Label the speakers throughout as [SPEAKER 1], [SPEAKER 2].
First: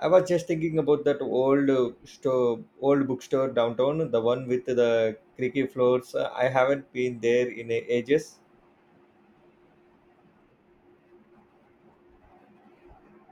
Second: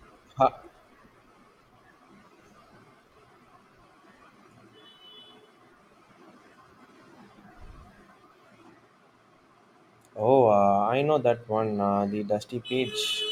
[SPEAKER 1] I was just
[SPEAKER 2] Uh,
[SPEAKER 1] thinking about that old store, old bookstore downtown, the one with the creaky floors. I haven't been there in ages.
[SPEAKER 2] oh, I know that one, the Dusty Peach.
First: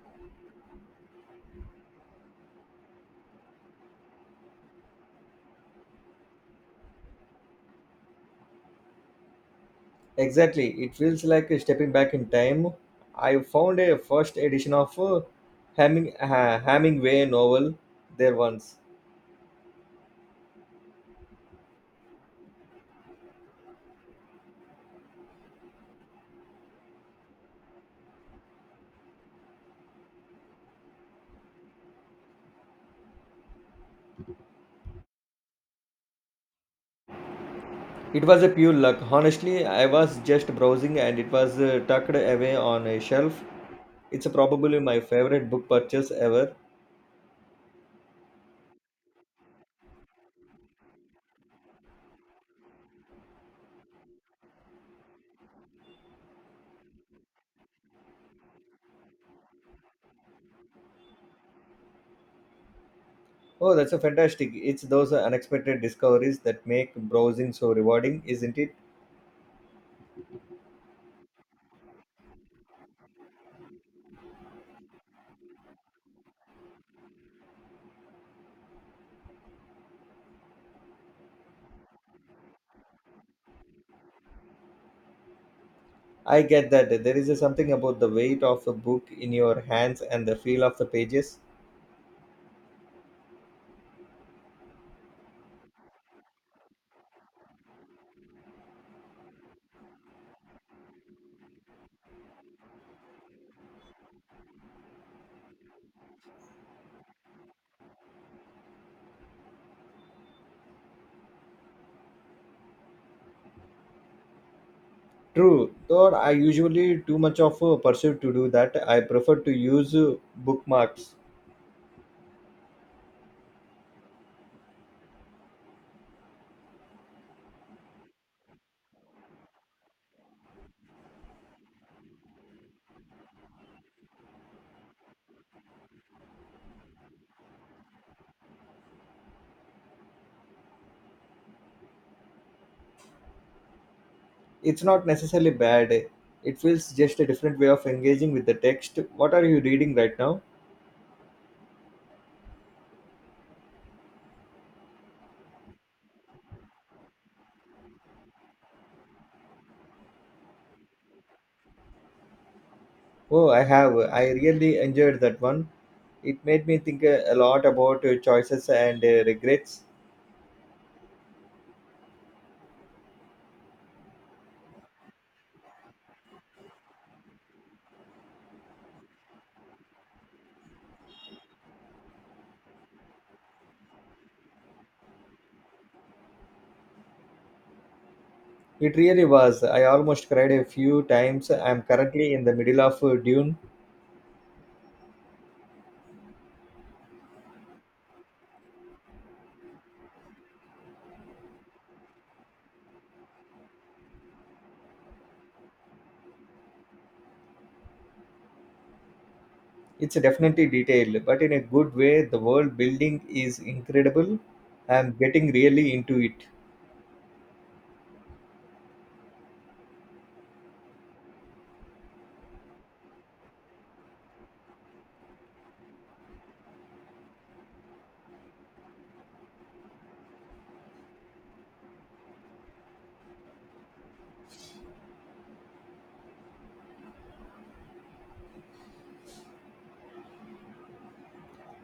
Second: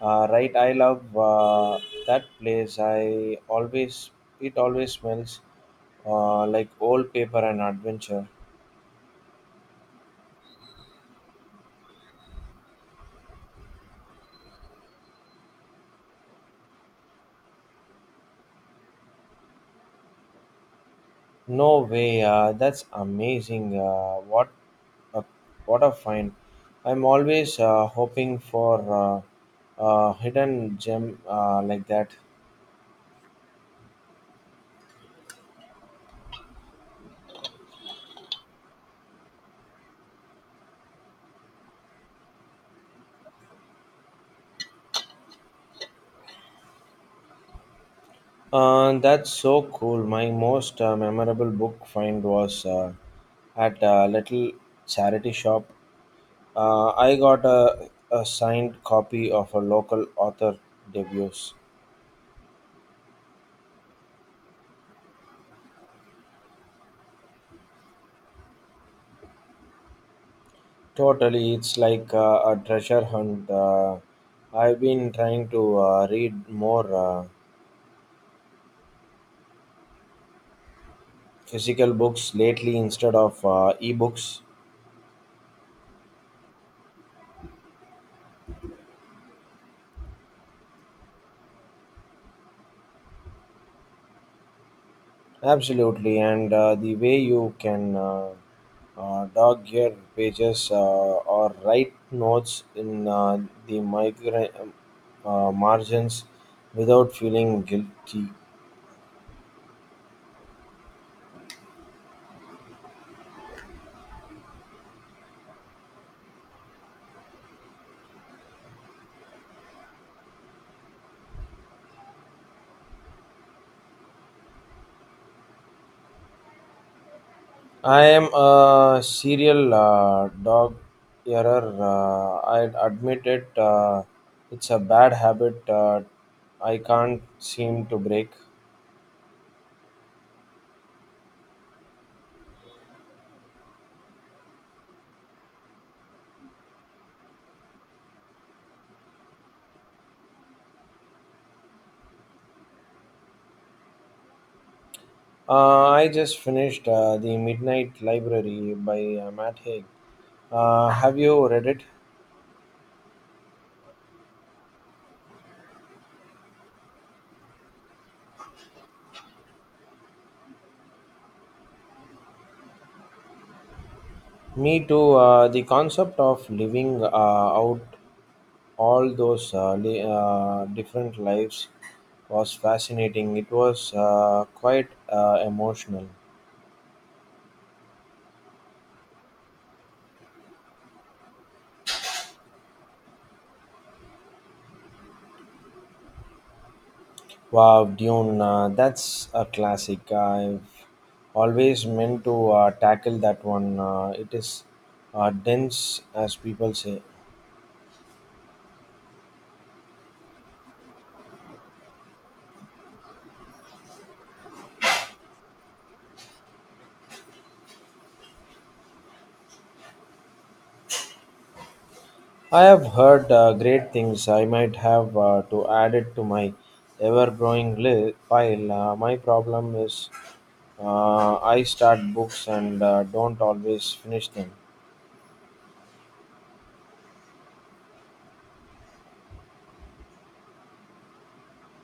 [SPEAKER 2] Right, I love that place. It always smells like old paper and adventure.
[SPEAKER 1] Exactly, it feels like stepping back in time. I found a first edition of a Hemingway novel there once.
[SPEAKER 2] No way, that's amazing. A, what a find! I'm always hoping for a hidden gem like that.
[SPEAKER 1] It was a pure luck. Honestly, I was just browsing and it was tucked away on a shelf. It's probably my favorite book purchase ever.
[SPEAKER 2] That's so cool. My most memorable book find was at a little charity shop. I got a signed copy of a local author debuts.
[SPEAKER 1] Oh, that's a fantastic. It's those unexpected discoveries that make browsing so rewarding, isn't it?
[SPEAKER 2] Totally, it's like a treasure hunt. I've been trying to read more physical books lately instead of ebooks.
[SPEAKER 1] I get that there is something about the weight of a book in your hands and the feel of the pages.
[SPEAKER 2] Absolutely, and the way you can dog your pages or write notes in the migra- um, margins without feeling guilty.
[SPEAKER 1] True, though I usually too much of a pursuit to do that. I prefer to use bookmarks.
[SPEAKER 2] I am a serial dog error. I admit it. It's a bad habit I can't seem to break.
[SPEAKER 1] It's not necessarily bad. It feels just a different way of engaging with the text. What are you reading right now?
[SPEAKER 2] I just finished The Midnight Library by Matt Haig. Have you read it?
[SPEAKER 1] Oh, I have. I really enjoyed that one. It made me think a lot about choices and regrets.
[SPEAKER 2] Me too. The concept of living out all those different lives was fascinating. It was quite emotional.
[SPEAKER 1] It really was. I almost cried a few times. I'm currently in the middle of Dune.
[SPEAKER 2] Wow, Dune, that's a classic. I've always meant to tackle that one. It is dense, as people say.
[SPEAKER 1] It's definitely detailed, but in a good way. The world building is incredible. I'm getting really into it.
[SPEAKER 2] I have heard great things. I might have to add it to my ever growing pile. My problem is I start books and don't always finish them.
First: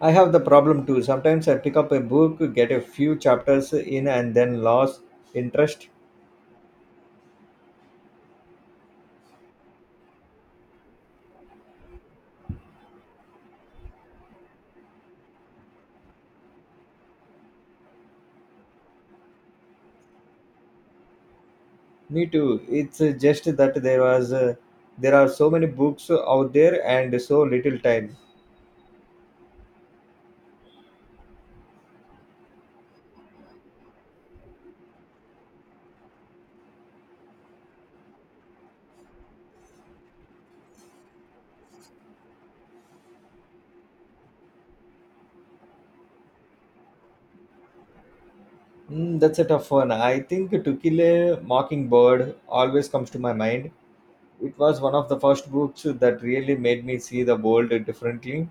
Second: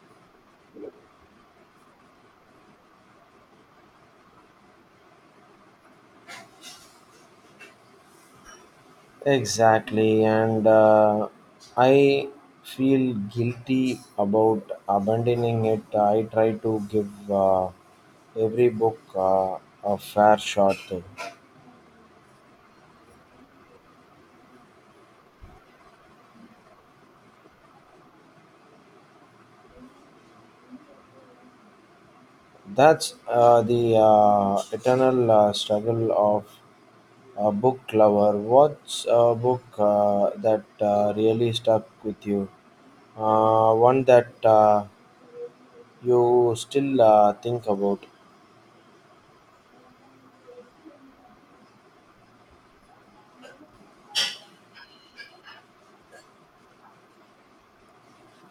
[SPEAKER 1] I have the problem too. Sometimes I pick up a book, get a few chapters in, and then lose interest.
[SPEAKER 2] Exactly, and I feel guilty about abandoning it. I try to give every book a fair shot. Though.
[SPEAKER 1] Me too. It's just that there was, there are so many books out there and so little time.
[SPEAKER 2] That's the eternal struggle of a book lover. What's a book that really stuck with you? One that you still think about.
[SPEAKER 1] Mm, that's a tough one. I think To Kill a Mockingbird always comes to my mind. It was one of the first books that really made me see the world differently.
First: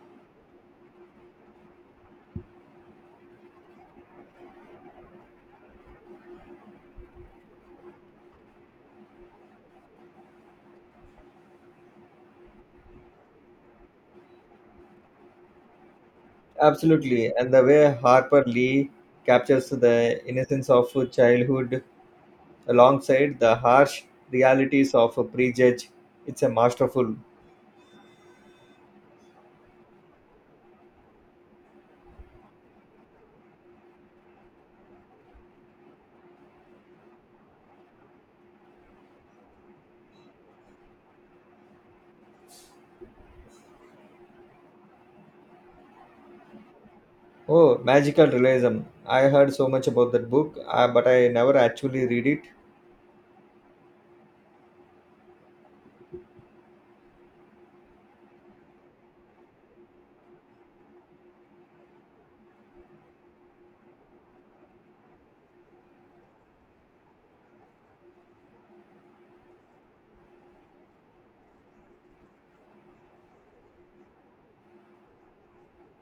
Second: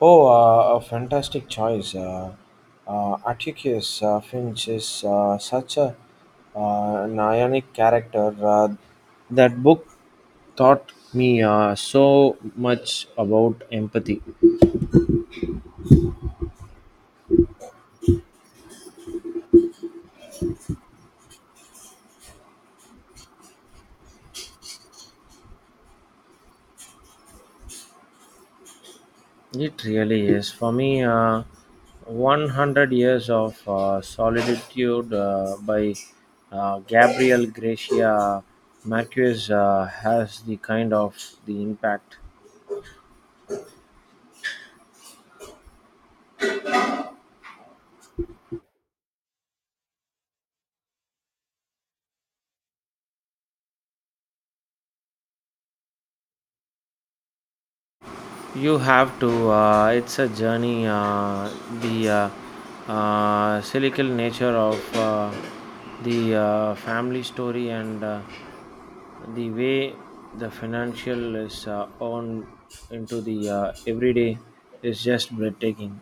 [SPEAKER 2] Oh, a fantastic choice. Atticus Finch is such a an ionic character. That book taught me so much about empathy.
[SPEAKER 1] Absolutely. And the way Harper Lee captures the innocence of childhood alongside the harsh realities of a prejudge, it's a masterful.
[SPEAKER 2] It really is. For me, 100 Years of Solitude by Gabriel Gracia Marquez has the kind of the impact.
[SPEAKER 1] Oh, magical realism. I heard so much about that book, but I never actually read it.
[SPEAKER 2] You have to, it's a journey, the cyclical nature of the family story and the way the financial is on into the everyday is just breathtaking.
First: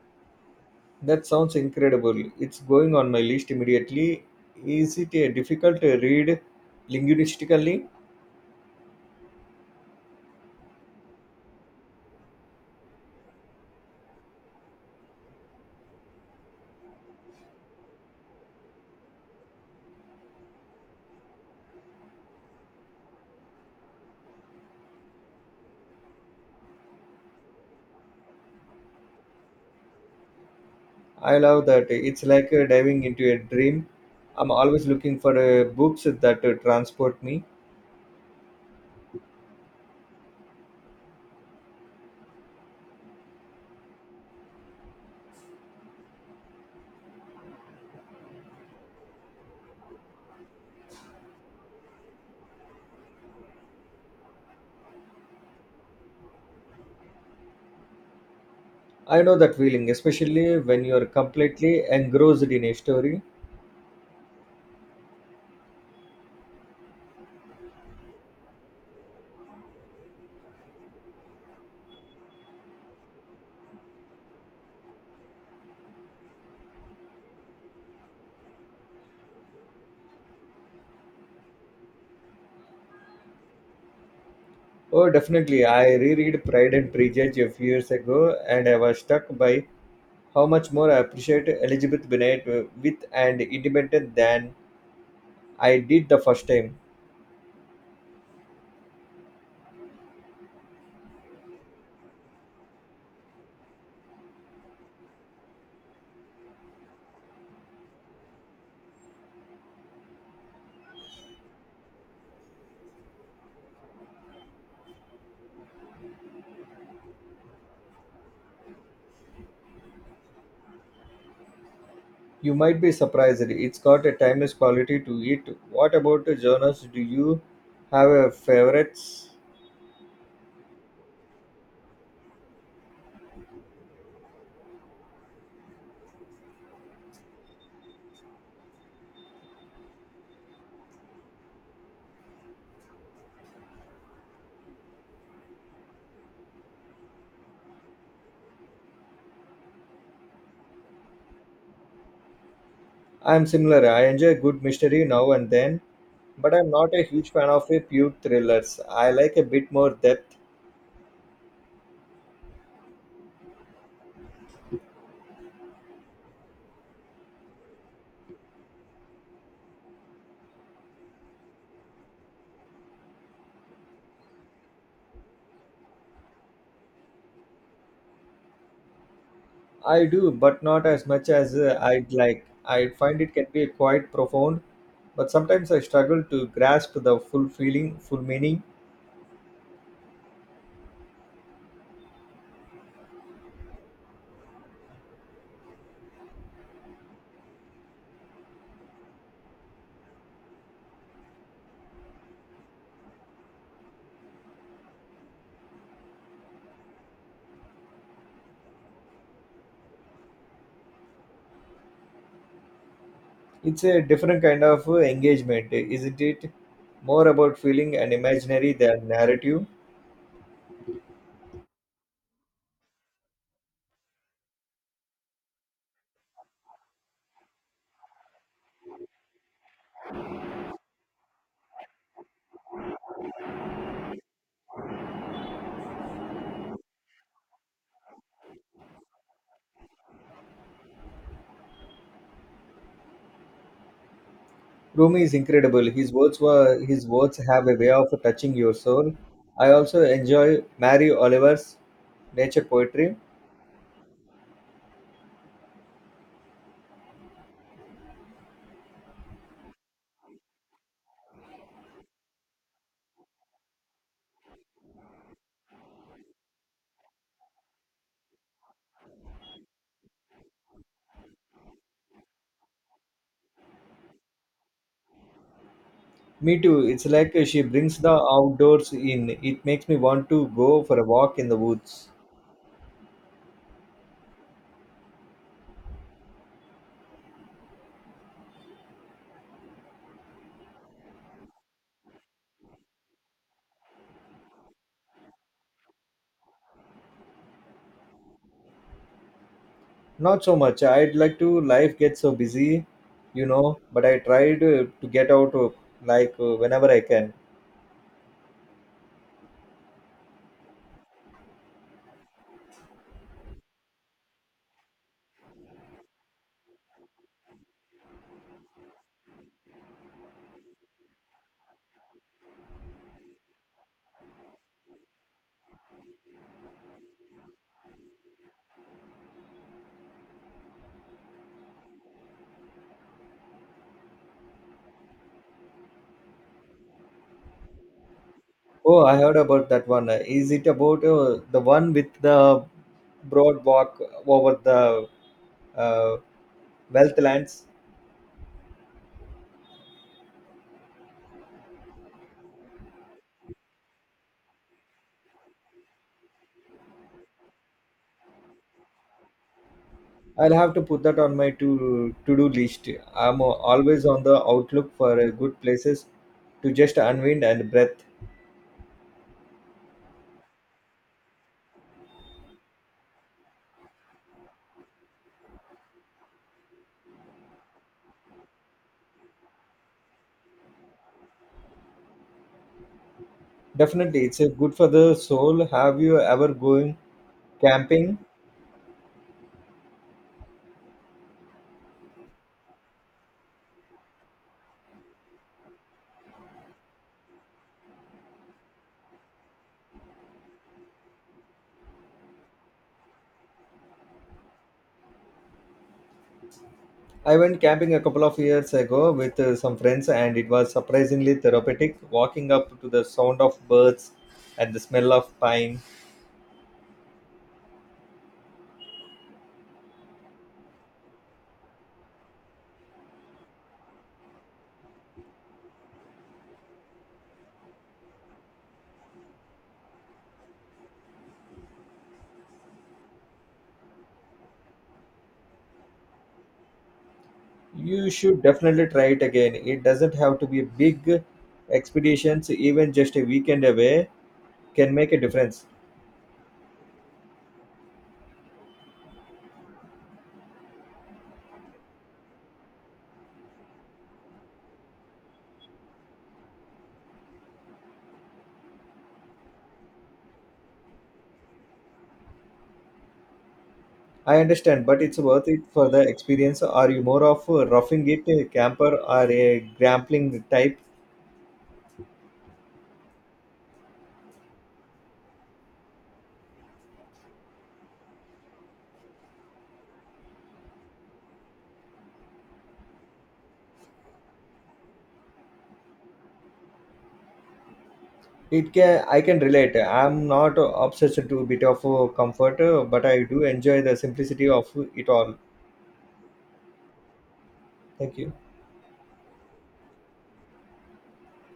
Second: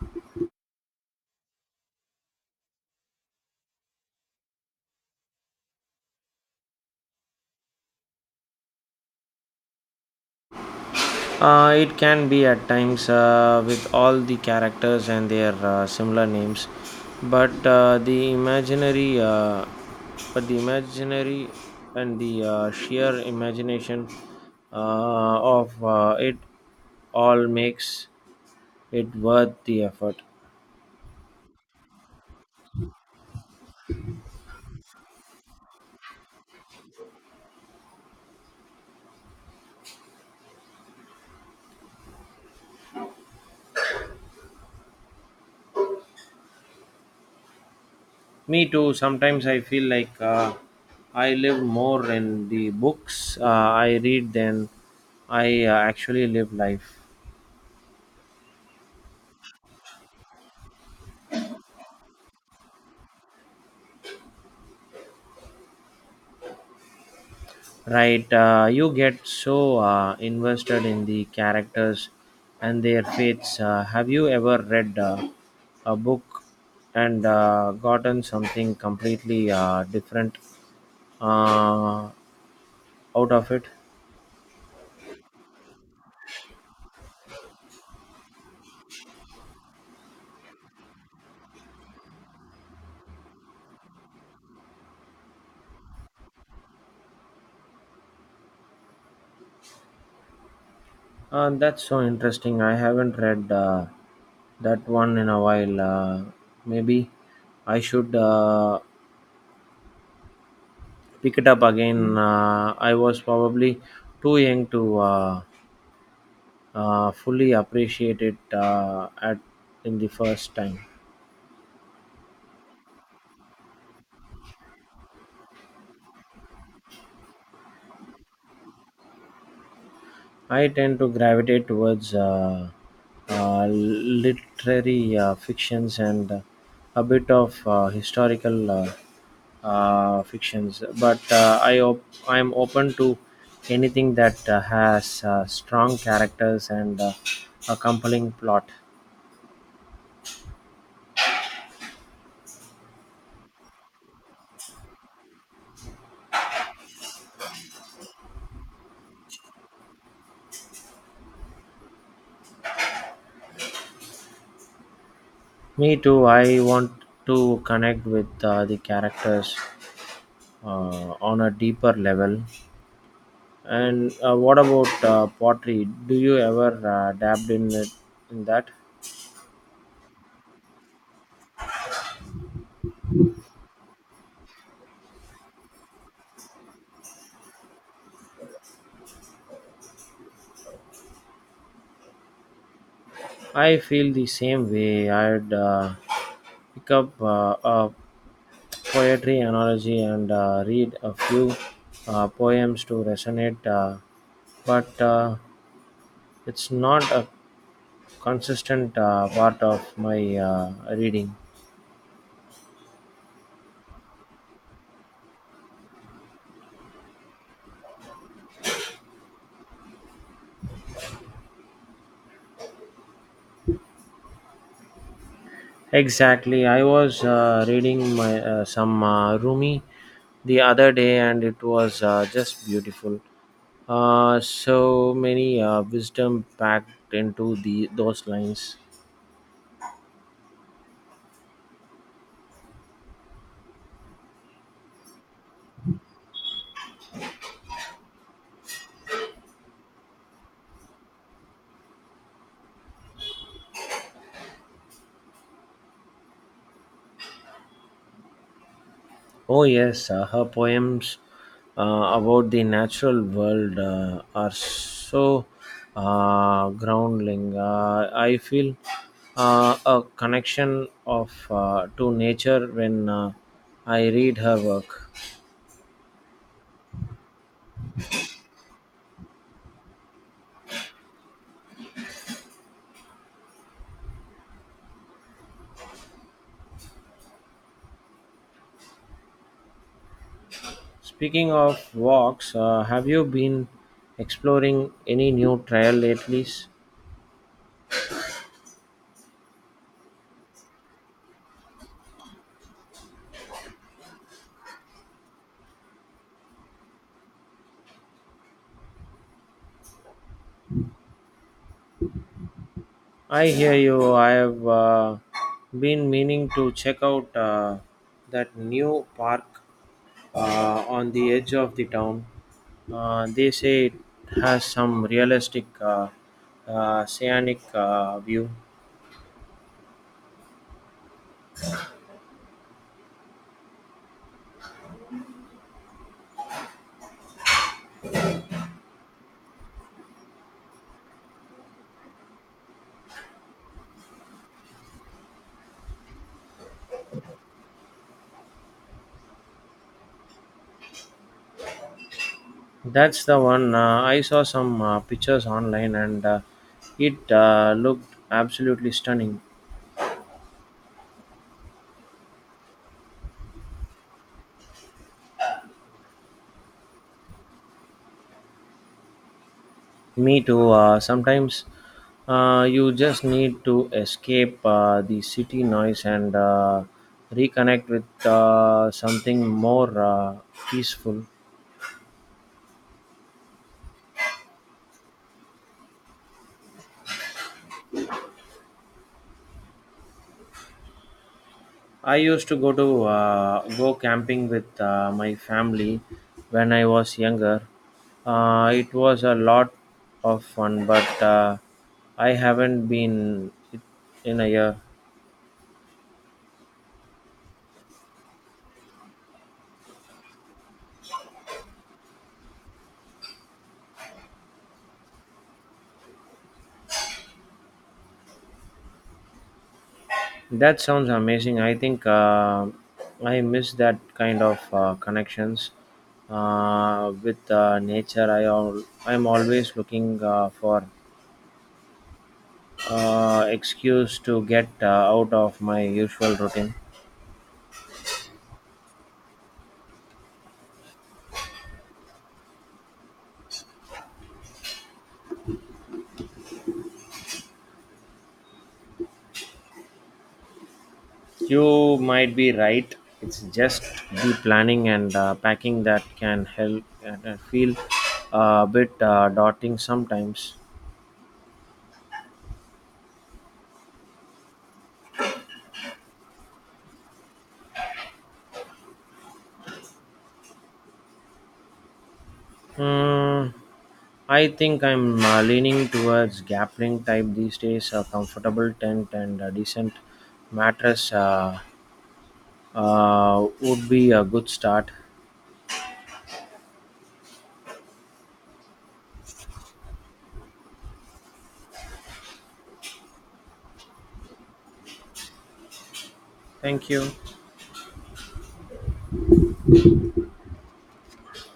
[SPEAKER 1] That sounds incredible. It's going on my list immediately. Is it a difficult read linguistically?
[SPEAKER 2] It can be at times with all the characters and their similar names, but uh, the imaginary, uh, but the imaginary and the sheer imagination of it all makes it worth the effort.
[SPEAKER 1] I love that. It's like diving into a dream. I'm always looking for books that transport me.
[SPEAKER 2] Me too. Sometimes I feel like I live more in the books I read than I actually live life.
[SPEAKER 1] I know that feeling, especially when you're completely engrossed in a story.
[SPEAKER 2] Right? You get so invested in the characters and their fates. Have you ever read a book and gotten something completely different uh, out of it?
[SPEAKER 1] Oh, definitely. I reread Pride and Prejudice a few years ago, and I was struck by how much more I appreciate Elizabeth Bennet with and independent than I did the first time.
[SPEAKER 2] That's so interesting. I haven't read that one in a while. Maybe I should pick it up again. I was probably too young to fully appreciate it at in the first time.
[SPEAKER 1] You might be surprised. It's got a timeless quality to it. What about genres? Do you have a favorites?
[SPEAKER 2] I tend to gravitate towards literary fictions and a bit of historical fictions, but I am open to anything that has strong characters and a compelling plot.
[SPEAKER 1] I'm similar. I enjoy good mystery now and then, but I'm not a huge fan of a pure thrillers. I like a bit more depth.
[SPEAKER 2] Me too. I want to connect with the characters on a deeper level. And what about pottery? Do you ever dabbed in in that?
[SPEAKER 1] I do, but not as much as I'd like. I find it can be quite profound, but sometimes I struggle to grasp the full feeling, full meaning.
[SPEAKER 2] I feel the same way. I'd pick up a poetry analogy and read a few poems to resonate, but it's not a consistent part of my reading.
[SPEAKER 1] It's a different kind of engagement, isn't it? More about feeling and imaginary than narrative.
[SPEAKER 2] Exactly. I was reading my some Rumi the other day, and it was just beautiful. So many wisdom packed into the those lines.
[SPEAKER 1] Rumi is incredible. His words have a way of touching your soul. I also enjoy Mary Oliver's nature poetry.
[SPEAKER 2] Oh yes, her poems about the natural world are so grounding. I feel a connection of to nature when I read her work.
[SPEAKER 1] Me too. It's like she brings the outdoors in. It makes me want to go for a walk in the woods.
[SPEAKER 2] Speaking of walks, have you been exploring any new trail lately?
[SPEAKER 1] Not so much. I'd like to. Life gets so busy, you know. But I try to get out like whenever I can.
[SPEAKER 2] I hear you. I have been meaning to check out that new park on the edge of the town. They say it has some realistic scenic view.
[SPEAKER 1] Oh, I heard about that one. Is it about the one with the broad walk over the uh, wealth lands?
[SPEAKER 2] That's the one. I saw some pictures online and it looked absolutely stunning.
[SPEAKER 1] I'll have to put that on my to do list. I'm always on the outlook for good places to just unwind and breath.
[SPEAKER 2] Me too. Sometimes you just need to escape the city noise and reconnect with something more peaceful.
[SPEAKER 1] Definitely, it's good for the soul. Have you ever going camping?
[SPEAKER 2] I used to go camping with my family when I was younger. It was a lot of fun, but I haven't been in a year.
[SPEAKER 1] I went camping a couple of years ago with some friends, and it was surprisingly therapeutic. Walking up to the sound of birds and the smell of pine.
[SPEAKER 2] That sounds amazing. I think I miss that kind of connections with nature. I'm always looking for excuse to get out of my usual routine.
[SPEAKER 1] You should definitely try it again. It doesn't have to be big expeditions. Even just a weekend away can make a difference.
[SPEAKER 2] You might be right. It's just the planning and packing that can help and feel a bit daunting sometimes.
[SPEAKER 1] I understand, but it's worth it for the experience. Are you more of a roughing it a camper or a grappling type?
[SPEAKER 2] Hmm. I think I'm leaning towards Gapling type these days. A comfortable tent and a decent mattress would be a good start.
[SPEAKER 1] It can I can relate. I'm not obsessed to a bit of comfort, but I do enjoy the simplicity of it all.
[SPEAKER 2] Thank you.
[SPEAKER 1] Thank you.